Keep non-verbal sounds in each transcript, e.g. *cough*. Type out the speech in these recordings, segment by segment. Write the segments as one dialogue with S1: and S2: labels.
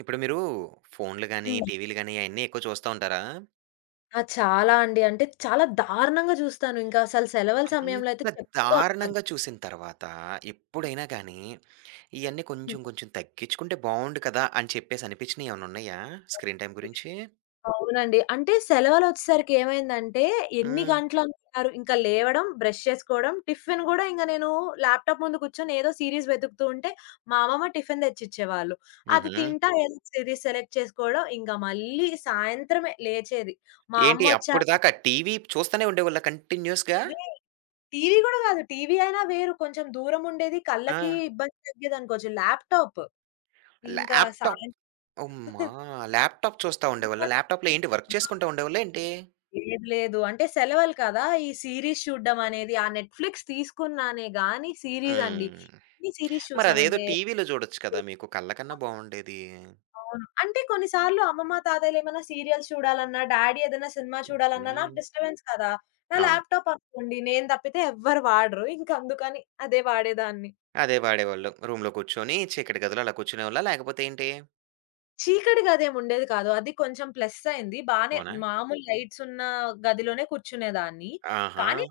S1: ఇప్పుడు మీరూ ఫోనులు గానీ,
S2: హ్మ్.
S1: టీవీలు గానీ ఆయన్నీ ఎక్కువ చూస్తా ఉంటారా?
S2: ఆ! చాలా అండి. అంటే చాలా దారుణంగా జూస్తాను ఇంక అసలు సెలవుల సమయంలో అయితే
S1: అంత
S2: చెప్పుకోక్కర్లా.
S1: దారణంగా చూసిన తర్వాత ఎప్పుడైనా గానీ ఇయన్నీ కొంచెం
S2: హ్మ్.
S1: కొంచెం తగ్గిచుకుంటే బాగుండు కదా! అని చెప్పేసి అనిపిచ్చినయి ఏమన్నున్నాయా స్క్రీన్ టైమ్
S2: ఓకే.
S1: గురించి?
S2: అవునండి. అంటే సెలవలొచ్చేసరికేమైందంటే ఎన్ని
S1: హ్మ్.
S2: గంటలనుకున్నారు. ఇంక లేవడం, బ్రష్ చేసుకోడం. టిఫిన్ గూడా ఇంగ నేను ల్యాప్‌టాప్ ముందు కూర్చొని ఏదో సీరీస్ వెదుకుతు ఉంటే మా అమ్మమ్మ టిఫిన్ దెచ్చిచ్చేవాళ్ళు. అది
S1: హుహు.
S2: తింటా ఏదో సీరీస్ సెలెక్ట్ చేసుకోడం ఇంగ మళ్ళీ సాయంత్రమే లేచేది. మా
S1: ఏంటి అప్పుడ
S2: అమ్మొచ్చాక
S1: దాకా టీవీ చూస్తానే ఉండేవోళ్ళా కంటిన్యూస్‌గా?
S2: రేయ్! టీవీ గూడా గాదు. టీవీ అయినా వేరు కొంచెం దూరముండేది. కళ్ళకి
S1: ఆ!
S2: ఇబ్బంది దగ్గేదనుకోచ్చు. ల్యాప్‌టాప్ ఇంకా
S1: ల్యాప్‌టాప్
S2: సాయి
S1: అమ్మా!
S2: *chuckles*
S1: ల్యాప్‌టాప్ చూస్తా ఉండేవాళ్ళా?
S2: ఇంకోటి
S1: ల్యాప్‌టాప్ ఏంటి వర్క్
S2: చే ఆ!
S1: చేసుకుంటా ఉండేవోళ్ళా ఏంటి?
S2: లేదు. లేదు. అంటే సెలవలు కదా! ఈ సీరీస్ చూడ్డమనేది ఆ నెట్‌ఫ్లి‌క్స్ తీసుకున్నానే గానీ సీరీసండి.
S1: హ్మ్.
S2: ఎన్ని సీరీస్
S1: మరదేదో
S2: చూసానంటే
S1: టీవీలో జూడొచ్చు కదా! మీకు కళ్ళ కన్నా బాగుండేదీ.
S2: అవును. అంటే కొన్నిసార్లు అమ్మమ్మ, తాతయ్యలేమైనా సీరియల్స్ చూడాలన్నా, డ్యాడి ఏద‌న్నా సినిమా చూడాలన్నా నాకు
S1: హుహు.
S2: డిస్టర్‌బెన్స్ కదా! నా
S1: అవును.
S2: ల్యాప్‌టాపనుకోండి నేను దప్పితే ఎవ్వరు వాడరు. ఇంకందుకని అదే వాడేదాన్ని.
S1: అదే వాడేవోళ్ళు. రూమ్‌లో కూర్చొని చీకటి గదిలో అలా కూర్చునేవోళ్ళా లేకపోతే ఏంటి?
S2: చీకటి గదేముండేది కాదు. అది కొంచెం ప్లస్ అయింది. బానే
S1: అవునా?
S2: మాములు లైట్స్ ఉన్న గదిలోనే కూర్చునేదాన్ని.
S1: ఆహా!
S2: కానీ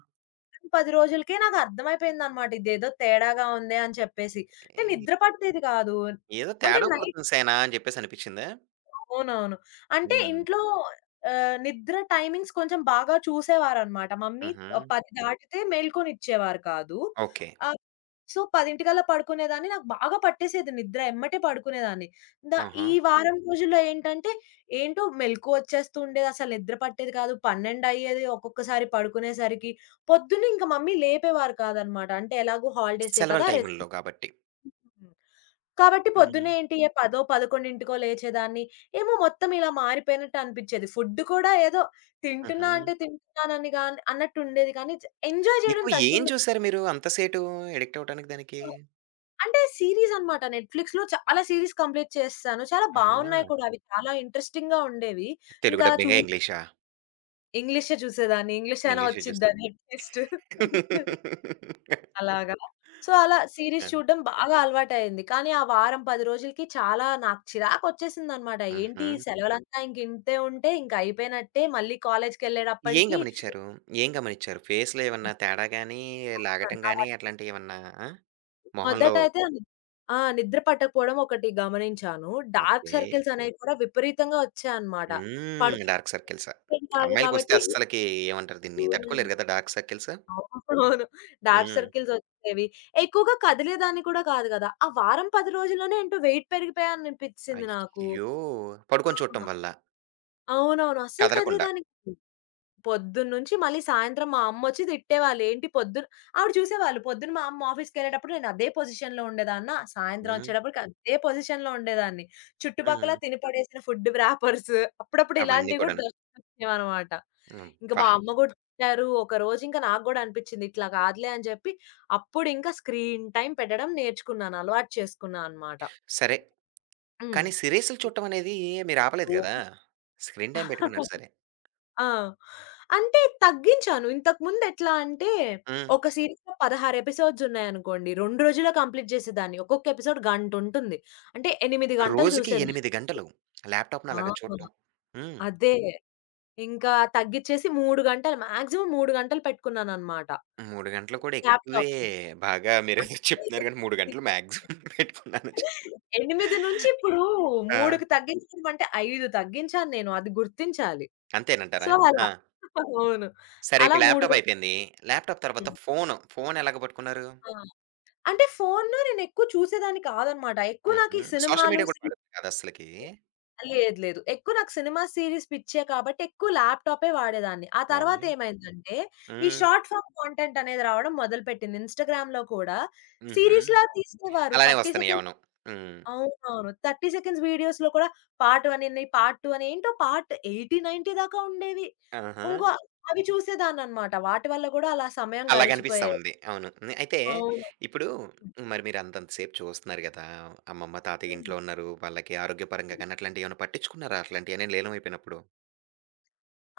S2: వారం, 10 రోజులకే, నాకు అర్థమైపోయిందన్నమాట. ఇదేదో తేడాగా ఉందే అని చెప్పేసి. అంటే
S1: ఎంగి
S2: నిద్ర పట్టేది కాదు,
S1: ఏదో
S2: అంటే
S1: తేడా
S2: నైట్
S1: కొడుతుంది సేనా అని జెప్పేసనిపించిందా?
S2: అవునవును. అంటే
S1: హ్మ్.
S2: ఇంట్లో ఆహ్, నిద్ర టైమింగ్స్ కొంచెం బాగా చూసేవారన్నమాట మమ్మీ
S1: హుహు.
S2: 10 దాటితే మెలుకోనిచ్చేవారు కాదు.
S1: ఓకే.
S2: ఆహ్, సో, పదింటికల్లా పడుకునేదాన్ని నాకు బాగా పట్టేసేది నిద్ర ఎమ్మటే పడుకునేదాన్ని. ద ఈ
S1: ఆహా!
S2: వారం రోజుల్లో ఏంటంటే, ఏంటో మెలుకువొచ్చేస్తూండేదసలు నిద్ర పట్టేది కాదు. పన్నెండయ్యేది ఒక్కొక్కసారి పడుకునేసరికి, పొద్దున్న ఇంక మమ్మీ లేపేవారు కాదన్నమాట. అంటే ఎలాగో హాలిడేసే
S1: సెలవుల
S2: కదా, రెస్ట్
S1: టైముల్లో కాబట్టి.
S2: కాబట్టి,
S1: హ్మ్.
S2: పొద్దున్నే ఏంటి ఏ పదో, 11కో లేచేదాన్ని, ఏమో మొత్తం ఇలా మారిపోయినట్టనిపిచ్చేది. ఫుడ్డు కూడా ఏదో తింటున్నా
S1: హుహు.
S2: అంటే తింటున్నాను అని గాన్ అన్నట్టుండేది కానీ ఎంజాయ్ చేయడం
S1: ఎక్కువ ఏం
S2: తగ్గింద
S1: చూసారు మీరు అంత సేపు? అడిక్ట్ అవ్వటానికి దానికి?
S2: అంటే సీరీస్ అన్నమాట. నెట్‌ఫ్లిక్స్‌లో చాలా సీరీస్ కంప్లీట్ చేసేశాను. చాలా బావున్నాయి
S1: ఆహా!
S2: కూడా. అవి చాలా ఇంట్రెస్టింగ్‌గా ఉండేవి.
S1: తెలుగు
S2: ఇంకలా చూ
S1: డబ్బింగా? ఇంగ్లీషా?
S2: ఇంగ్లీషే చూసేదాన్ని. ఇంగ్లీష్ అయినా
S1: ఇంగ్లీషే చూసె
S2: వచ్చిద్దని అట్‌లీస్ట్. *giggles*
S1: *giggles*
S2: అలాగా. సో, అలా
S1: ఆ!
S2: సీరీస్ చూడడం బాగా అలవాటయింది. కానీ ఆ వారం, 10 రోజులకి చాలా నాకు చిరాకొచ్చేసిందన్నమాట. ఏంటి
S1: హుహు.
S2: ఈ సెలవులంతా ఇంకింతే ఉంటే, ఇంకైపోయినట్టే మళ్ళీ
S1: ఏం
S2: కాలేజ్‌కెళ్ళేటప్పటికి
S1: గమనిచ్చారు? ఏం గమనిచ్చారు ఫేస్‌లో ఏవన్నా తేడా గాని, లాగటం గాని,
S2: *unintelligible*
S1: అట్లాంటియేమన్నా ఆ! మొహంలో?
S2: మొదటయితే ఆ! నిద్ర పట్టకపోవడం ఒకటి గమనించాను. Dark
S1: okay.
S2: సర్కిల్స్ అనేవి కూడా విపరీతంగా ఒచ్చాయన్నమాట.
S1: హ్మ్.
S2: పడుకుం
S1: డార్క్ సర్కిల్సా
S2: ముఖ్యం కాదు
S1: అమ్మాయిలకొస్తే
S2: కాబట్టి.
S1: అస్సలకి ఏమంటారు దీన్ని
S2: హ్మ్.
S1: తట్టుకోలేరు గదా! Dark circles?
S2: అవునవును డార్క్
S1: హ్మ్.
S2: సర్కిల్స్ వచ్చేవి. ఎక్కువగా కదిలేదాన్ని కూడా కాదు గదా! ఆ వారం 10 రోజుల్లోనే ఏంటో వెయిట్ పెరిగిపోయానననిపిచ్చేసింది నాకు.
S1: అయ్యో! పడుకొని చూడటం
S2: అవును.
S1: వల్ల.
S2: అవునవును. అస్సలు
S1: కదలకుండా.
S2: కదిలేదాన్ని పొద్దున్న నుంచి మళ్ళీ సాయంత్రం మా అమ్మొచ్చి తిట్టేవాళ్ళు, "ఏంటి పొద్దు" ఆవిడ చూసేవాళ్ళు పొద్దున మా అమ్మ ఆఫీస్‌కెళ్ళేటప్పుడు నేను అదే పొజిషన్‌లో ఉండేదాన్న, సాయంత్రం
S1: హ్మ్.
S2: ఒచ్చేటప్పటికి అదే పొజిషన్‌లో ఉండేదాన్ని. చుట్టుపక్కల
S1: హ్మ్.
S2: తిని పడేసిన ఫుడ్డు వ్రాపర్సు, అప్పుడప్పుడు
S1: అవన్నీ
S2: ఇలాంటివి గూడా
S1: కూడాను.
S2: దర్శనమిచ్చేవన్నమాట. ఇంక మా
S1: అబ్బా!
S2: అమ్మ కూడా తిట్టారు. ఒకరోజింకా నాకు గూడా అనిపిచ్చింది, ఇట్లా గాదులే అని చెప్పి, అప్పుడింకా స్క్రీన్ టైమ్ పెట్టడం నేర్చుకున్నాను. అలవాటు చేసుకున్నా అన్నమాట.
S1: సరే,
S2: హ్మ్.
S1: కానీ సీరీసులు చూటం అనేది మీరాపలేదు గదా! స్క్రీన్ టైమ్ పెట్టుకున్నారు
S2: *chuckles*
S1: సరే.
S2: ఆ! అంటే తగ్గించాను. ఇంతకు ముందెట్లా అంటే,
S1: హ్మ్.
S2: ఒక సీరీస్‌లో 16 ఎపిసోడ్స్ ఉన్నాయనుకోండి, 2 రోజుల్లో కంప్లీట్ చేసేదాన్ని. ఒక్కొక్క ఎపిసోడ్ గంటుంటుంది. అంటే 8 గంటలు
S1: రోజుకి
S2: చూసేదాన్ని.
S1: 8 గంటలు,
S2: ఆ!
S1: ల్యాప్‌టాప్‌నలాగా చూటం! హ్మ్.
S2: అదే, ఇంకా తగ్గిచ్చేసి 3 గంటలు, మాక్సిమమ్ 3 గంటలు పెట్టుకున్నానన్నమాట.
S1: 3 గంటలు కూడా ఎక్కువే.
S2: ల్యాప్‌టాప్
S1: బాగా! మీరేదో చెప్తున్నారు గాని 3 గంటలు
S2: *unintelligible*
S1: మాక్సిమమ్ పెట్టుకున్నానని చెప్
S2: 8 నుంచి ఇప్పుడు
S1: ఆ!
S2: 3కి తగ్గించమంటే, 5 తగ్గించాను నేను అది గుర్తించాలి.
S1: అంతేనంటారా?
S2: సో,
S1: ఆ!
S2: అలా *chuckles* అవును.
S1: సరే,
S2: అలా
S1: ఇప్పుడు
S2: 3 గ
S1: ల్యాప్‌టాప్ అయిపోయింది. ల్యాప్‌టాప్ తరువాత ఫోను, ఫోను ఎలాగా పట్టుకున్నారు?
S2: ఆ! అంటే ఫోనులో నేనెక్కువ చూసేదాన్ని కాదన్నమాట. ఎక్కువ
S1: హుహు.
S2: నాకీ
S1: సోషల్
S2: సినిమాలు,
S1: మీడియా కూడా
S2: సిరి
S1: పడేది కాదస్సలకీ?
S2: లేదు. లేదు. ఎక్కువ నాకు సినిమా సీరీస్ పిచ్చే కాబట్టి ఎక్కువ ల్యాప్‌టాపె వాడేదాన్ని. ఆ
S1: అవునా?
S2: తరువాత ఏమైందంటే, ఈ
S1: హ్మ్.
S2: షార్ట్ ఫార్మ్ కాంటెంట్ అనేది రావడం మొదలుపెట్టింది. ఇన్‌స్టాగ్రామ్‌లో కూడా
S1: హుహు.
S2: సీరీస్‌లా తీసేవారు.
S1: అలానే
S2: 30
S1: ఒస్తున్నాయి.
S2: సెకండ్స్
S1: అవును. హ్మ్.
S2: అవునవును. 30 సెకండ్స్ వీడియోస్‌లో కూడా పార్ట్ 1 అని, పార్ట్ 2 అని ఏంటో పార్ట్ 80, 90 దాకా ఉండేవి. ఇంకో
S1: ఆహా!
S2: అవి చూసేదాన్నన్నమాట. వాటి వల్ల గూడా అలా సమయం
S1: అలాగనిపిస్తా
S2: గడిచిపోయే
S1: ఉంది. అవును. నె అయితే,
S2: అవును.
S1: ఇప్పుడు మరి మీరంతంత సేపు చూస్తున్నారు గదా! అమ్మమ్మ, తాతయ్య
S2: హ్మ్.
S1: ఇంట్లో ఉన్నారు వాళ్ళకి ఆరోగ్యపరంగా గాని, అట్లాంటివయేమన్నా పట్టిచ్చుకున్నారా అట్లాంటియన్నీ లీనవైపోయినప్పుడు?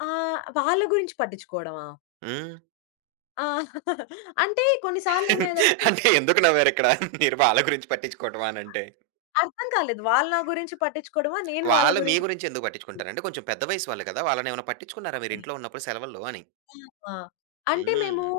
S2: ఆహ్, వాళ్ళ గురించి పట్టించుకోవడమా?
S1: హ్మ్.
S2: ఆ! *chuckles* అంటే కొన్ని సార్లేమైయ్యేదంటే
S1: అంటే ఎందుకు నవ్వారిక్కడ. మీరు వాళ్ళ గురించి పట్టించుకోటవా అని అంటే?
S2: అర్థం కాలేదు వాళ్ళు నా గురించి పట్టించుకోవడమా? నేను వాళ్ళ
S1: వాళ్ళు మీ
S2: గురించి
S1: గురించి ఎందుకు పట్టించుకుంటారంటే కొంచెం పెద్ద వయసు వాళ్ళు కదా! వాళ్ళని ఏమన్నా పట్టించుకున్నారా? మీరు
S2: ఓకే.
S1: ఇంట్లో ఉన్నప్పుడు సెలవల్లో అని.
S2: ఆ! ఆ! అంటే మేము
S1: హ్మ్.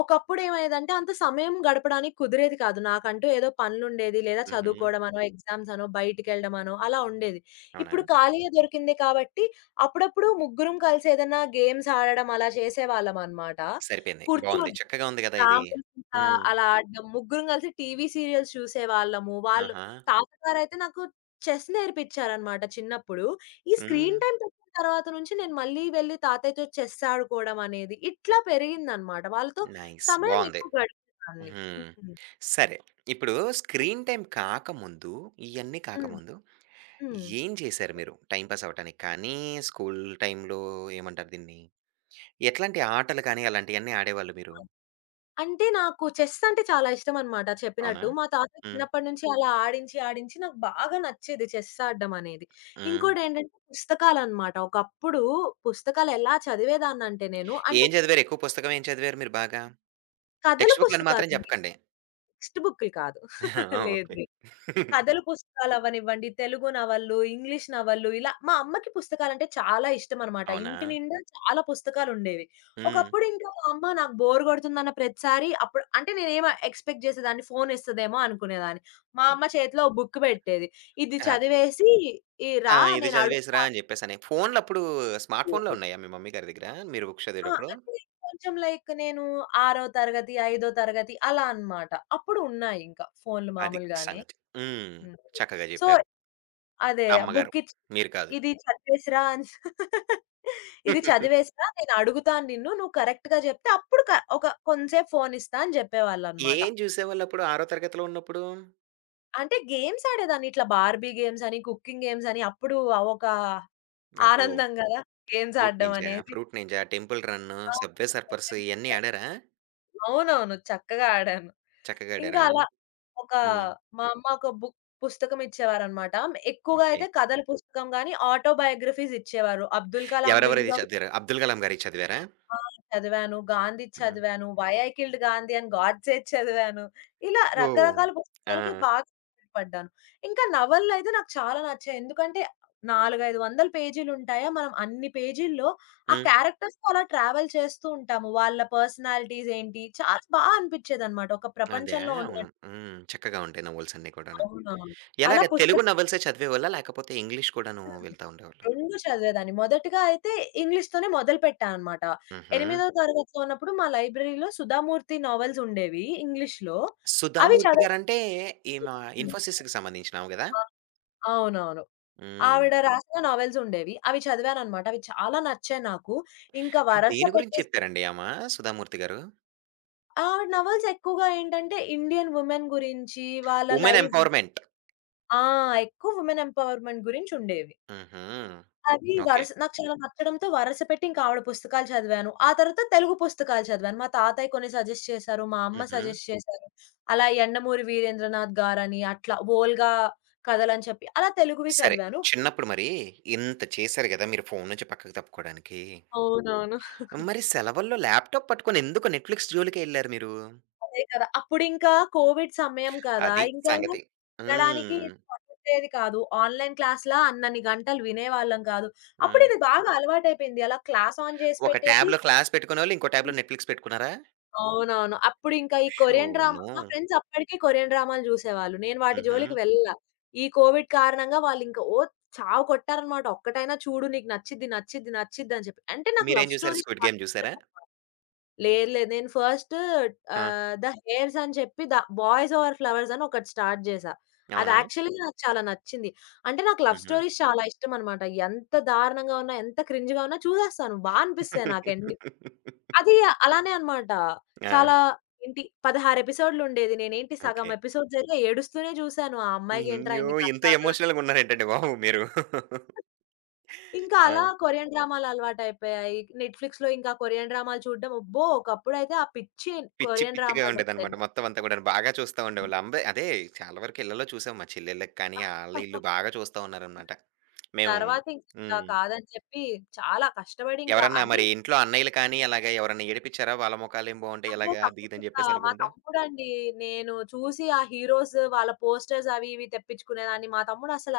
S2: ఒకప్పుడేమయ్యేదంటే అంత సమయం గడపడానికి కుదిరేది కాదు. నాకంటూ ఏదో పనులుండేది. లేదా
S1: హుహు.
S2: చదువుకోవడవనో, ఎగ్జామ్స్ అనో, బయటికెళ్ళడమనో అలా ఉండేది. ఇప్పుడు
S1: అవునా?
S2: ఖాళీగా దొరికింది కాబట్టి, అప్పుడప్పుడు ముగ్గురం కలిసి ఏదన్నా గేమ్స్ ఆడడం అలా జేసేవాళ్ళంమనమాట.
S1: సరిపోయింది. బాగుంది
S2: కూర్చొని
S1: చక్కగా ఉంది కదా! ఇది.
S2: రాముడు, సీత
S1: హ్మ్.
S2: అలా ఆడడం. ముగ్గురం కలిసి టీవీ సీరియల్స్ చూసేవాళ్ళము. వాళ్ళు
S1: ఆహా!
S2: తాత గారైతే నాకు చెస్ నేర్పిచారన్నమాట. చిన్నప్పుడు ఈ స్క్రీన్
S1: హ్మ్.
S2: టైమ పెట్టిన తర్వాత నుంచి నేను మళ్ళీ వెళ్లి తాతయ్యతో చెస్ ఆడుకోవడం అనేది ఇట్లా పెరిగిందన్నమాట. వాళ్ళతో
S1: నైస్
S2: సమయం
S1: బావుంది.
S2: ఎక్కువ గడిపేదాన్ని.
S1: హ్మ్.
S2: హ్మ్.
S1: సరే! ఇప్పుడు స్క్రీన్ టైమ్ కాకముందు. ఇయన్నీ
S2: హ్మ్.
S1: కాకముందు.
S2: హ్మ్.
S1: ఏం చేసారు మీరు? టైమ్ పాస్ అవ్వటానికి కానీ, స్కూల్ టైమ్‌లో ఏమంటారు దీన్ని. ఎట్లాంటి ఆటలు గాని అలాంటియన్ని ఆడేవాళ్ళు మీరు?
S2: అంటే నాకు చెస్ అంటే చాలా ఇష్టమన్నమాట
S1: అవునా?
S2: చెప్పినట్టు. మా తాత
S1: హ్మ్.
S2: చిన్నప్పటి నుంచి అలా ఆడించి ఆడించి నాకు బాగా నచ్చేది చెస్ ఆడటం అనేది.
S1: హ్మ్.
S2: ఇంకోటెంటంటే పుస్తకాలన్నమాట. ఒకప్పుడు పుస్తకాలెలా చదివేదానంటే నేను. అంటే
S1: ఏం చదివారు. ఎక్కువ పుస్తకం ఏం చదివారు మీరు బాగా?
S2: కథల
S1: టెక్స్ట్ బుక్‌లని మాత్రం
S2: పుస్తకాలండి.
S1: చెప్పకండి.
S2: టెక్స్ట్ బుక్కులు కాదు.
S1: *chuckles*
S2: *chuckles*
S1: ఆ!
S2: లేదు
S1: ఓకే.
S2: లేదు.
S1: *chuckles*
S2: కథలు పుస్తకాలు అవ్వనివ్వండి తెలుగు నవళ్ళు, ఇంగ్లీష్ నవళ్ళు, ఇలా మా అమ్మకి పుస్తకాలంటే చాలా ఇష్టమాన్నమాట. ఇంటి
S1: అవునా?
S2: నిండా చాలా పుస్తకాలుండేవి.
S1: హ్మ్.
S2: ఒకప్పుడు ఇంకా మా అమ్మ నాకు బోర్ గోడుతుందన్న ప్రతిసారి అప్పుడు అంటే నేనేమి ఎక్స్‌పెక్ట్ చేసేదాన్ని. ఫోన్ ఇస్తాదేమో అనుకునేదాన్ని. మా అమ్మ చేతిలో ఒక బుక్ పెట్టేది. ఇది
S1: అది.
S2: చదివేసి
S1: ఆ!
S2: యేరా
S1: ఇది చదివేసిరా
S2: నేనడుగుతాను.
S1: అని జెప్పేసని. ఫోన్‌లప్పుడు స్మార్ట్ ఫోన్‌లే
S2: ఓకే.
S1: ఉన్నాయా మీ మమ్మీ గారి దగ్గర. మీరు బుక్స్
S2: ఆ!
S1: చదివేటప్పుడు?
S2: అంటే కొంచెం లైక్ నేను ఆరో తరగతి, ఐదో తరగతి అలాన్నమాట. అప్పుడున్నాయి ఇంకా ఫోన్లు
S1: అది.
S2: మామూలుగానే.
S1: సంగతి. హ్మ్.
S2: హ్మ్.
S1: చక్కగా
S2: సో
S1: జెప్పారు.
S2: అదే
S1: అమ్మగారు.
S2: బుక్ ఇచ్చి
S1: మీరు కాదు.
S2: ఇది చదివేసిరా *laughs* అనేసి ఇది
S1: *chuckles*
S2: చదివేసిర నేనడుగుతా నిన్ను నువ్వు కరెక్ట్‌గా జెప్తే అప్పుడు క ఒక కొంచెం సేపు ఫోను ఇస్తా అని జెప్పేవాళ్ళన్నమాట.
S1: ఏం జూసేవాళ్ళు అప్పుడు ఆరో తరగతిలో ఉన్నప్పుడు?
S2: అంటే గేమ్స్ ఆడేదాన్ని. ఇట్లా బార్‌బీ గేమ్సని, కుకింగ్ గేమ్సని. అప్పుడు అవొక *chuckles*
S1: అబ్బో!
S2: ఆనందం గదా! గేమ్స్
S1: ఫ్రూట్
S2: ఆడడం
S1: నింజా,
S2: అనేది.
S1: ఫ్రూట్ నింజా, టెంపుల్ రన్ను,
S2: ఆ!
S1: Subway
S2: Subway
S1: Surfers ఇయన్నీ
S2: సర్ఫర్స్.
S1: ఆడారా?
S2: అవునవును. చక్కగా ఆడాను. ఇంకా
S1: చక్కగాడారా.
S2: అలా ఒక
S1: హ్మ్.
S2: మా అమ్మ ఒక బుక్ పుస్తకం ఇచ్చేవారన్నమాట. ఎక్కువగా
S1: ఓకే.
S2: అయితే కథల పుస్తకం గాని, ఆటో బయోగ్రఫీస్ ఇచ్చేవారు. అబ్దుల్ కలాం వింగ్స్
S1: ఎవరెవరిది
S2: ఆఫ్
S1: చదివారు, 'అబ్దుల్ కలాం' గారిది చదివారా?
S2: ఆ! చదివాను. 'గాంధీది'
S1: హ్మ్.
S2: చదివాను, 'వై ఐ కిల్డ్ గాంధీ' అని గాడ్సేది *chuckles* చదివాను. ఇలా
S1: ఓహ్!
S2: రకరకాల
S1: ఆ!
S2: పుస్తకాలకి బాగా అలవాటు పడ్డాను. ఇంకా నవలలైతే నాకు చాలా నచ్చాయి. ఎందుకంటే 4, 500 పేజీలు ఉంటాయా, మనం అన్ని పేజీల్లో ఆ
S1: హ్మ్.
S2: క్యారెక్టర్స్‌తో అలా ట్రావెల్ చేస్తూ ఉంటాము. వాళ్ళ పర్సనాలిటీస్ ఏంటి చాలా బాగా అనిపించేదన్నమాట. ఒక
S1: అదా!
S2: ప్రపంచంలో ఉన్న
S1: అవును. హ్మ్. చక్కగా ఉంటాయి నోవెల్స్ అన్ని కూడాను.
S2: అవునవును. అలా
S1: ఎలాగ తెలుగు
S2: పుస్తకం
S1: నవెల్సే చదివేవాళ్ళా లేకపోతే ఇంగ్లీష్ కూడాను
S2: హ్మ్.
S1: వెళ్తా ఉండేవాళ్ళా?
S2: 2 చదివేదాన్ని. మొదటిగా అయితే ఇంగ్లీష్ తోనే మొదలు పెట్టా అన్నమాట.
S1: హుహు.
S2: ఎనిమిదో తరగతిలో ఉన్నప్పుడు మా లైబ్రరీ‌లో 'సుధామూర్తి' నోవెల్స్ ఉండేవి ఇంగ్లీష్‌లో అవి
S1: 'సుధామూర్తి'
S2: చదవడం
S1: గారంటే ఈమె
S2: *unintelligible*
S1: ఇన్‌ఫోసిస్‌కి సంబంధించిన ఆమె గదా!
S2: ఆ! అవునవును.
S1: హ్మ్.
S2: ఆవిడ రాసిన నవెల్స్ ఉండేవి. అవి చదివానన్నమాట. అవి చాలా నచ్చాయి నాకు. ఇంకా
S1: ఆ
S2: వరస
S1: దేని గురించి
S2: పెట్టేసి
S1: చెప్పారండి ఆమా 'సుధామూర్తి' గారు?
S2: ఆవిడ నవల్స్ ఎక్కువగా ఏంటంటే, ఇండియన్ వుమెన్ గురించి, వాళ్ళ
S1: ఉమెన్
S2: లైఫ్
S1: ఎంపవర్మెంట్.
S2: ఆ! ఎక్కువ వుమెన్ ఎంపవర్మెంట్ గురించి ఉండేవి.
S1: హుహు.
S2: అది
S1: ఓకే.
S2: వరస నాకు చాలా నచ్చడంతో వరుస పెట్టి, ఇంకా ఆవిడ పుస్తకాలు చదివాను. ఆ తరువాత తెలుగు పుస్తకాలు చదివాను. మా తాతయ్య కొన్ని సజెస్ట్ చేశారు, మా అమ్మ
S1: హుహు.
S2: సజెస్ట్ చేశారు. అలా యండమూరి వీరేంద్రనాథ్ గారని, అట్లా వోల్గా కథలని చెప్పి, అలా తెలుగువి
S1: సరే,
S2: చదివాను.
S1: చిన్నప్పుడు మరి ఇంత చేసారు గదా! మీరు ఫోను నుంచి పక్కకి తప్పుకోడానికి.
S2: అవునవును. *chuckles*
S1: మరి సెలవుల్లో ల్యాప్‌టాప్ పట్టుకొని ఎందుకు నెట్‌ఫ్లిక్స్ జోలికే ఎళ్లారు మీరు?
S2: అదే కదా! అప్పుడింకా కోవిడ్ సమయం కదా,
S1: అది!
S2: ఇంకా
S1: సంగతి.
S2: వినడానికి
S1: హ్మ్.
S2: పట్టుండేది కాదు. ఆన్లైన్ క్లాస్‌లా ‌అన్నిన్ని గంటలు వినేవాళ్ళం గాదు. అప్పుడి
S1: హ్మ్.
S2: ఇది బాగా అలవాటైపోయింది. అలా క్లాస్‌ఆన్
S1: ఒక
S2: జేసిపెట్టేసి
S1: ట్యాబ్‌లో క్లాస్ పెట్టుకునేవాళ్ళు ఇంకో ట్యాబ్‌లో
S2: హ్మ్.
S1: నెట్‌ఫ్లిక్స్ పెట్టుకున్నారా?
S2: అవునవును. అప్పుడింకా ఈ
S1: షో
S2: కొరియన్‌డ్రామా మా
S1: నో!
S2: ఫ్రెండ్స్ అప్పడికే కొరియన్‌డ్రామాలు చూసేవాళ్ళు. నేను వాటి జోలికి
S1: హుహు.
S2: వెళ్ళలా, ఈ కోవిడ్ కారణంగా వాళ్ళింకా ఓ చావకొట్టారనమాట "ఒక్కటైనా చూడు, నీకు నచ్చిద్ది, నచ్చిద్ది, నచ్చిద్ది" అని చెప్పి. అంటే నాకు లవ్
S1: మీరేం జూసారు
S2: స్టోరీస్ చాలా
S1: 'స్క్విడ్‌గేమ్'
S2: ఇష్టం
S1: జూసారా?
S2: అనమాట. లేదు, లేదు నేను ఫస్టు
S1: ఆ!
S2: ఆహ్, 'ద హెయిర్స్' అని చెప్పి 'ద బాయ్స్ ఓవర్ ఫ్లవర్స్' అని ఒకటి స్టార్ట్ చేశా. అది
S1: అవునా?
S2: యాక్చువల్లీ నాకు చాలా నచ్చింది. అంటే నాకు
S1: హుహు.
S2: లవ్‌స్టోరీస్ చాలా ఇష్టం అన్నమాట. ఎంత దారుణంగా ఉన్నా, ఎంత క్రింజ్‌గా ఉన్నా, చూసేస్తాను బా అనిపిస్తాది నాకు ఎండ్
S1: *chuckles*
S2: అది అలానే అన్నమాట.
S1: ఆ!
S2: చాలా ఏంటి, 16 ఎపిసోడులు ఉండేది, నేనేంటి, సగం
S1: ఓకే.
S2: ఎపిసోడ్స్ జరిగా ఏడుస్తూనే జూసాను. ఆ అమ్మాయికి ఏంట్రా
S1: అయ్యో!
S2: ఇన్ని
S1: ఇంత
S2: కష్టాలు అని.
S1: ఎమోషనల్‌గా ఉన్నారేంటండి బాబు! మీరు.
S2: ఇంకా
S1: ఆ!
S2: అలా కొరియన్‌డ్రామలు అలవాటు అయిపోయాయి. నెట్‌ఫిక్స్‌లో ఇంకా కొరియన్‌డ్రామలు చూడడం అబ్బో! ఒకప్పుడైతే ఆ పిచ్చి
S1: పిచ్చి పిచ్చిగా
S2: కొరియన్‌డ్రామాస్ అంటే.
S1: ఉండేదన్నమాట మొత్తం అంతా కూడాను. బాగా చూస్తా ఉండేవాళ్ళు అమ్మే అదే చాలా వరకు ఇళ్ళల్లో చూసాం. మా చెల్లెలకి కాని, ఆల్లు ఈళ్ళు
S2: *chuckles*
S1: బాగా చూస్తా ఉన్నారనమాట. మేము
S2: తర్వాత ఇంకా ఇట్లా
S1: హ్మ్.
S2: కాదని చెప్పి, చాలా కష్టపడి ఇంకా
S1: ఎవరన్నా
S2: అన్ని
S1: మరి ఇంట్లో అన్నయ్యలు కానీ, అలాగా ఎవరన్నా ఏడిపిచ్చారా? వాళ్ళ మొఖాలేం బావుంటాయి?
S2: అబ్బో!
S1: ఇలాగా అది ఇదని
S2: తప్పకుండా మా
S1: జెప్పేసనుకుంటా.
S2: తమ్ముడండి, నేను చూసి ఆ హీరోస్ వాళ్ళ పోస్టర్స్ అవి ఇవి తెప్పిచ్చుకునేదాన్ని, మా తమ్ముడు అసల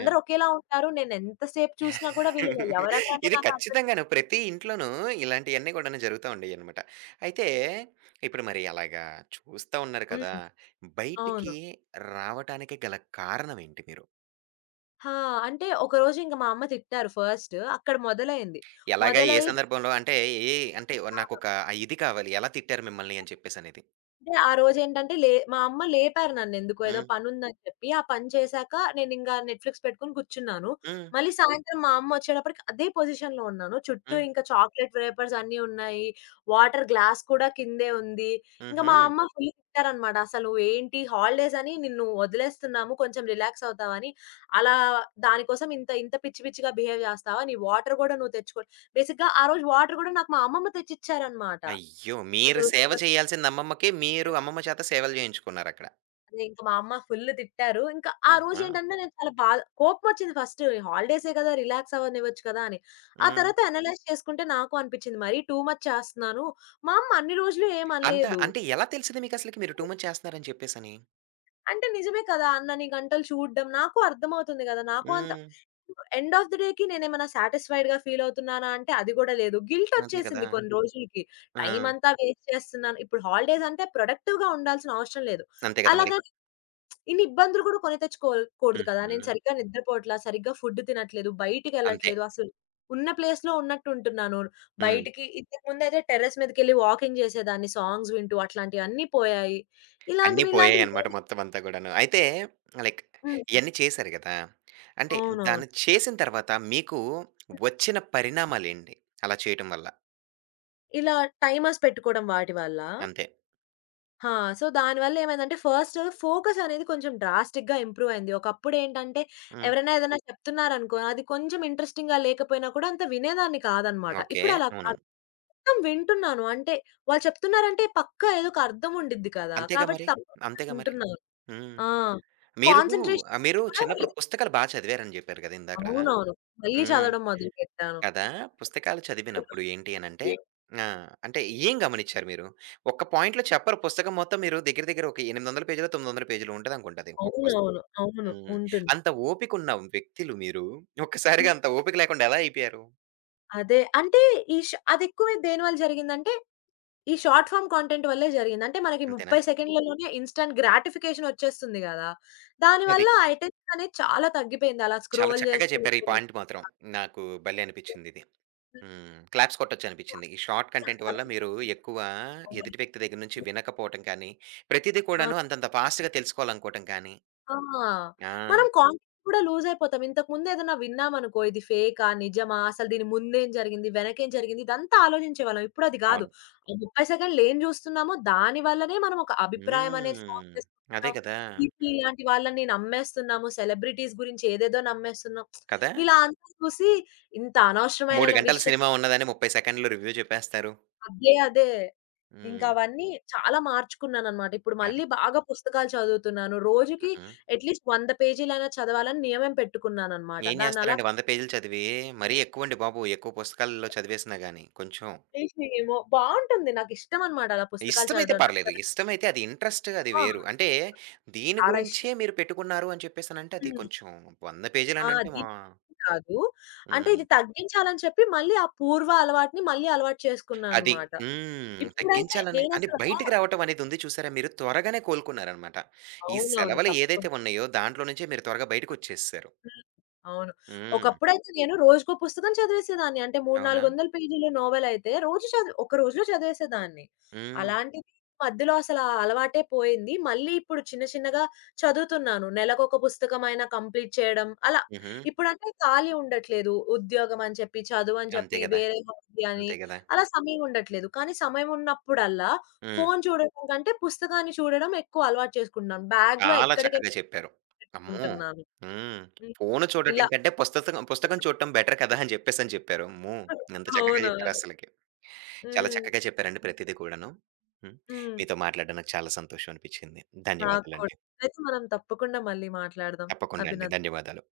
S1: ఆ!
S2: ఒకేలా ఉంటారు. నేననెంతసేపు చూసినా కూడా, వీళ్ళలో
S1: *giggles*
S2: ఎవరెవరు అని
S1: ఇది
S2: నాకు అర్థం
S1: ఖచ్చితంగా.
S2: కాదు."
S1: ప్రతి ఇంట్లోనూ ఇలాంటియన్నీ కూడా జరుగుతూ ఉండేయన్నమాట. అయితే, ఇప్పుడు మరి అలాగా, చూస్తా ఉన్నారు కదా!
S2: హ్మ్. అవును
S1: బయటికి రావటానికి గల కారణం ఏంటి మీరు?
S2: ఆ! అంటే ఒకరోజు ఇంక మా అమ్మ తిట్టారు. ఫస్టు అక్కడ మొదలైంది.
S1: ఎలాగా? ఏ
S2: మొదలై
S1: సందర్భంలో అంటే ఏయి అంటే,
S2: అవును.
S1: నాకొక ఇది కావాలి ఎలా తిట్టారు మిమ్మల్ని అని చెప్పేసనేది?
S2: అంటే ఆరోజేంటంటే లే మా అమ్మ లేపారు నన్నెందుకొ ఏదో
S1: హ్మ్.
S2: పనుందని జెప్పి. ఆ పని చేసాక నేనింగ నెట్‌ఫ్లి‌క్స్ పెట్టుకొని కూర్చున్నాను.
S1: హ్మ్.
S2: మళ్ళీ సాయంత్రం మా అమ్మొచ్చేటప్పటికి అదే పొజిషన్‌లో ఉన్నాను. చుట్టూ
S1: హ్మ్.
S2: ఇంకా చాక్లేట్ వేపర్సన్నీ ఉన్నాయి. వాటర్ గ్లాస్ కూడా కిందే ఉంది. ఇంకా మా
S1: హుహు.
S2: అమ్మ ఫుల్ తిట్టారనమాట. "అసలు ఏంటి హాలిడేసని నిన్ను ఒదిలేస్తున్నాము. కొంచుం రిలాక్సవుతావని. అలా దానికోసం ఇంత ఇంత పిచ్చి, పిచ్చిగా బిహేవ్ జేస్తావా. నీ వాటర్ గూడా నువ్వు తెచ్చుకో" బేసిక్‌గా ఆరోజు వాటర్ గూడా నాకు మా అమ్మమ్మ తెచ్చిచ్చారనమాట.
S1: అయ్యో!
S2: ఇంక
S1: మీరు సేవ
S2: జూసుకో
S1: చేయాల్సిందమ్మమ్మకి మీరు
S2: ఎ
S1: అమ్మమ్మ చేత సేవలు జేయించుకున్నారక్కడ.
S2: అదే ఇంక మా అమ్మ ఫుల్లు తిట్టారు. ఇంకా ఆ
S1: ఆహా!
S2: రోజేంటంటే నేను చాలా బాధ కోపమొచ్చింది ఫస్టు హాలిడేసే గదా! రిలాక్సవ్వనివ్వచ్చు కదా! అని ఆ
S1: హ్మ్.
S2: తర్వాత అనలైజ్ చేసుకుంటే, నాకు అనిపిచింది మరీ టూ మచ్ చేస్తన్నాను. మా అమ్మ అన్ని రోజులు
S1: అంత,
S2: ఏమనలేదు.
S1: అంటే ఎలా తెలిసింది మీకసలికి మీరు టూ మచ్ చేస్తున్నారని చెప్పేసని.
S2: అంటే నిజమే కదా! అన్నన్ని గంటలు చూడ్డం, నాకు అర్థమవుతుంది గదా! నాకు అంత
S1: హ్మ్.
S2: ఎండ్ ఆఫ్ థ డే‌కి నేనేమైనా సాటిస్‌ఫై‌డ్‌గా ఫీలవుతున్నానా అంటే, అది గూడా లేదు.
S1: అదే కదా!
S2: గిల్టొచ్చేసింది. కొన్ని రోజులికి.
S1: ఆ!
S2: టైమంతా వేస్ట్ చేస్తున్నాను. ఇప్పుడు హాలిడేసంటే, ప్రొడక్టివ్‌‌గా ఉండాల్సిన అవసరం లేదు.
S1: అంతే కదా మరి.
S2: అలాగని *smacks lips* ఇన్నిబ్బందులు గూడా కొని తెచ్చుకోల్‌ కూడదు కదా! నేను
S1: హుహు.
S2: సరిగ్గా నిద్రపోవట్లా, సరిగ్గా ఫుడ్ తినట్లేదు,
S1: అంతే.
S2: బయటికెళ్ళట్లేదసలు ఉన్న ప్లేస్‌లో ఉన్నట్టుంటున్నాను.
S1: హ్మ్.
S2: బయటకి ఇంతకు ముందయితే టెర్రేస్ మీదకెళ్లి వాకింగ్ చేసేదాన్ని సాంగ్స్ వింటూ అట్లాంటియన్ని పోయాయి.
S1: అన్ని
S2: ఇలాంటివిలాంటివి
S1: పోయాయనమాట
S2: దేని
S1: మొత్తమంతా గూడాను. అయితే, లైక్
S2: హ్మ్. హ్మ్.
S1: ఇయన్ని చేసారు కదా! అంటే
S2: అవునవును.
S1: దాన్ని చేసిన తర్వాత, మీకు వచ్చిన
S2: హ్మ్.
S1: పరిణామాలేంటి? అలా చేయటం వల్ల?
S2: ఇలా టైమర్స్ పెట్టుకోవడం వాటి వల్లా?
S1: అంతే.
S2: ఆ! సో దానివల్ల ఏమైందంటే ఫస్ట్ ఫోకస్ అనేది కొంచెం డ్రాస్టిక్‌గా ఇంప్రూవ్ అయింది. ఒకప్పుడేంటంటే
S1: హ్మ్.
S2: ఎవరన్న ఏదన్న జెప్తున్నారనుకో అది కొంచెం ఇంట్రెస్టింగ్‌గా లేకపోయినా కూడా అంత వినేదాన్ని కాదన్నమాట.
S1: ఓకే.
S2: ఇప్పుడు అలా
S1: అవును.
S2: కాదు. మొత్తం వింటున్నాను. అంటే వాళ్ళు చెప్తున్నారంటే, పక్క ఏదో ఒక అర్థం ఉండిద్ది కదా!
S1: అంతేగా
S2: కాబట్టి
S1: మరి.
S2: తప్పకుండా
S1: అంతేగా మరి.
S2: వింటున్నా.
S1: హ్మ్.
S2: ఆ!
S1: మీరుగూ
S2: కాన్సంట్రేషన్
S1: ఆహ్, మీరు
S2: గా కూడా
S1: చిన్నప్పుడు పుస్తకాలు బా చదివారని జేప్పారు గదా! ఇందాకడ.
S2: అవునవును. మళ్ళీ
S1: హ్మ్.
S2: చదవడం మొదలుపెట్టాను.
S1: కదా! పుస్తకాలు చదివినప్పుడు ఏంటి అనంటే ఆ! అంటే ఏం గమనించారు మీరు? ఒక్క పాయింట్‌లో చెప్పరు పుస్తకం మొత్తం మీరు దెగ్గెర దెగ్గెర ఒక 800 పేజీలో, 900 ఉంటదనుకుంట. అది ఒకొక్క పుస్తకం.
S2: అవునవును. అవును.
S1: హ్మ్.
S2: ఉంటుంది.
S1: అంత ఓపిక ఉన్న వ్యక్తులు మీరు, ఒక్కసారిగా అంత ఓపిక లేకుండా ఎలా అయిపోయారు?
S2: అదే. అంటే ఈ ష అది ఎక్కువ దేని వల్ల జరిగిందంటే ఈ షార్ట్ ఫార్మ్ కాంటెంట్ వల్లే జరిగింది. అంటే మనకు
S1: అంతేనా?
S2: 30 సెకండ్‌లలోనే ఇన్స్‌స్టాంట్ గ్రాటిఫికేషన్ ఒచ్చేస్తుంది గదా! దాని వల్ల
S1: అది.
S2: ఐటెమ్స్ అనేది చాలా తగ్గిపోయింది. అలా
S1: చాలా
S2: స్క్రోల్
S1: చక్కగా
S2: జేస్తూ
S1: చెప్పారు ఈ
S2: ఉంటే
S1: పాయింట్ మాత్రం.
S2: ఆ!
S1: నాకు భలే! అనిపిచ్చిందిది. హ్మ్. క్లాప్స్ కొట్టొచ్చు అనిపిచ్చింది. ఈ షార్ట్ కంటెంట్ వల్ల మీరు ఎక్కువ ఎదుటి వ్యక్తి దగ్గర నుంచి వినకపోవటం కాని, ప్రతిది
S2: ఆ!
S1: కూడాను అంతంత ఫాస్ట్‌గా తెలుసుకోవాలి అనుకోవటం కాని
S2: ఆ!
S1: ఆ!
S2: మనం కాంటెంట్ కూడా లూజ్ అయిపోతాం. ఇంతకు ముందెదన్నా విన్నామనుకో ఇది ఫేకా? నిజమా? అసలు దీని ముందు ఏం జరిగింది? వెనకేం జరిగింది? ఇదంతా ఆలోచించేవాళ్ళం. ఇప్పుడు అది గాదు.
S1: అవును.
S2: ఆ 30 సెకండ్‌లు ఏం జూస్తున్నామో దానివల్లనే మనం ఒక అభిప్రాయం అనేది ఫార్మ్
S1: హ్మ్. అదే
S2: చేసుకుంటున్నాం.
S1: కదా!
S2: కీర్కి లాంటి వాళ్ళని నమ్మేస్తున్నాము. సెలబ్రిటీస్ గురించి ఏదేదో నమ్మేస్తున్నాం. *smacks lips*
S1: కదా!
S2: ఇలా అంతా చూసి ఇంత
S1: 3
S2: అనవసరమైనన
S1: గంటల
S2: విష
S1: సినిమా ఉన్నదని, 30 సెకండ్లు రివ్యూ జెప్పేస్తారు.
S2: అదే అదే. ఇంకా
S1: హ్మ్.
S2: అవన్నీ చాలా మార్చుకున్నానన్నమాట. ఇప్పుడు మళ్ళీ
S1: యది.
S2: బాగా పుస్తకాలు చదువుతున్నాను. రోజుకి
S1: హుహు.
S2: అట్‌లీస్ట్ 100 పేజీలన్నా, చదవాలని నియమం పెట్టుకున్నానన్నమాట.
S1: ఏం
S2: దాన్నలా
S1: జేస్తారండి 100 పేజులు చదివి? మరీ ఎక్కువండి బాబు. ఎక్కువ పుస్తకాల్లో చదివేసినా గాని. కొంచెం
S2: టేస్ట్ చెయ్ ఏమో బావుంటుంది. నాకిష్టమన్నమాట. అలా పుస్తకాలు
S1: ఇష్టమైతే
S2: చదవడం నాకు
S1: పర్లేదు.
S2: అదే
S1: ఇష్టమైతే అది ఇంట్రెస్ట్ అది
S2: ఆ!
S1: వేరు. అంటే దీని
S2: చాలా
S1: గురించే
S2: ఇష్టం.
S1: మీరు పెట్టుకున్నారు అని చెప్పేసనంటే అది
S2: హ్మ్.
S1: కొంచెం 100
S2: ఆ!
S1: పేజీలనంటే
S2: అది
S1: మాన్
S2: కాదు. అంటే
S1: హ్మ్.
S2: ఇది తగ్గించాలని చెప్పి మళ్ళీ ఆ పూర్వ అలవాటుని మళ్ళీ అలవాటు
S1: అది.
S2: చేసుకున్నానన్నమాట.
S1: హ్మ్.
S2: ఇప్పుడైతే
S1: తగ్గించాలని
S2: నేను
S1: అని
S2: అసల
S1: బయటికి రావటం అనేది ఉంది చూసారా మీరు? త్వరగానే కోలుకున్నారన్నమాట. ఈ
S2: అవునవును.
S1: సెలవులు
S2: తప్పుకుండ.
S1: ఏదైతే ఉన్నాయో దాంట్లో నుంచే మీరు త్వరగా బయటికోచ్చేసారు.
S2: హ్మ్. అవును.
S1: హ్మ్.
S2: ఒకప్పుడైతే నేను రోజుకో పుస్తకం చదివేసేదాన్ని. అంటే 3,4
S1: అవునా?
S2: వందల పేజీలు నోవెల్ అయితే రోజు చది ఒక రోజులో చదివేసేదాన్ని.
S1: హ్మ్.
S2: అలాంటిది ఈ మధ్యలో అసల అలవాటే పోయింది. మళ్ళీ ఇప్పుడు చిన్న చిన్నగా చదువుతున్నాను. నెలలకొక పుస్తకం అయినా కంప్లీట్ చేయడం అలా.
S1: హుహు.
S2: ఇప్పుడంటే ఖాళీ ఉండట్లేదు. ఉద్యోగం అని చెప్పి, చదువు అని
S1: అంతే
S2: చెప్పి
S1: గదా!
S2: వేరెవో ఉన్నాయని
S1: అంతే గదా!
S2: అలా సమయం ఉండట్లేదు. కానీ సమయం ఉన్నప్పుడల్లా
S1: హ్మ్.
S2: ఫోను చూడడం కంటే పుస్తకాన్ని చూడడం ఎక్కువ అలవాటు చేసుకుంటున్నాను. బాగ్‌లో
S1: చాలా చక్కగా చెప్పారు. అమ్మో!
S2: పెట్టుకుంటున్నాను.
S1: హ్మ్.
S2: హ్మ్.
S1: ఫోను చూడటం
S2: ఇలా.
S1: కంటే పుస్తతమ్ పుస్తకం చూడటం బెటర్ కదా! *giggles* అని జెప్పేసని జెప్పారు. అమ్మో! ఎంత చక్కగా
S2: అవునవును.
S1: జెప్పారసలకి. చాలా
S2: హ్మ్.
S1: చక్కగా చెప్పారండి ప్రతిది కూడాను. హ్మ్.
S2: హ్మ్.
S1: మీతో మాట్లాడటం నాకు చాలా సంతోషం అనిపిచ్చింది.
S2: నాకు కూడా
S1: ధన్యవాదాలండి.
S2: రెచి మనం తప్పకుండా మళ్ళీ మాట్లాడదాం.
S1: తప్పకుండా అండి.
S2: అభినంద్
S1: ధన్యవాదాలు.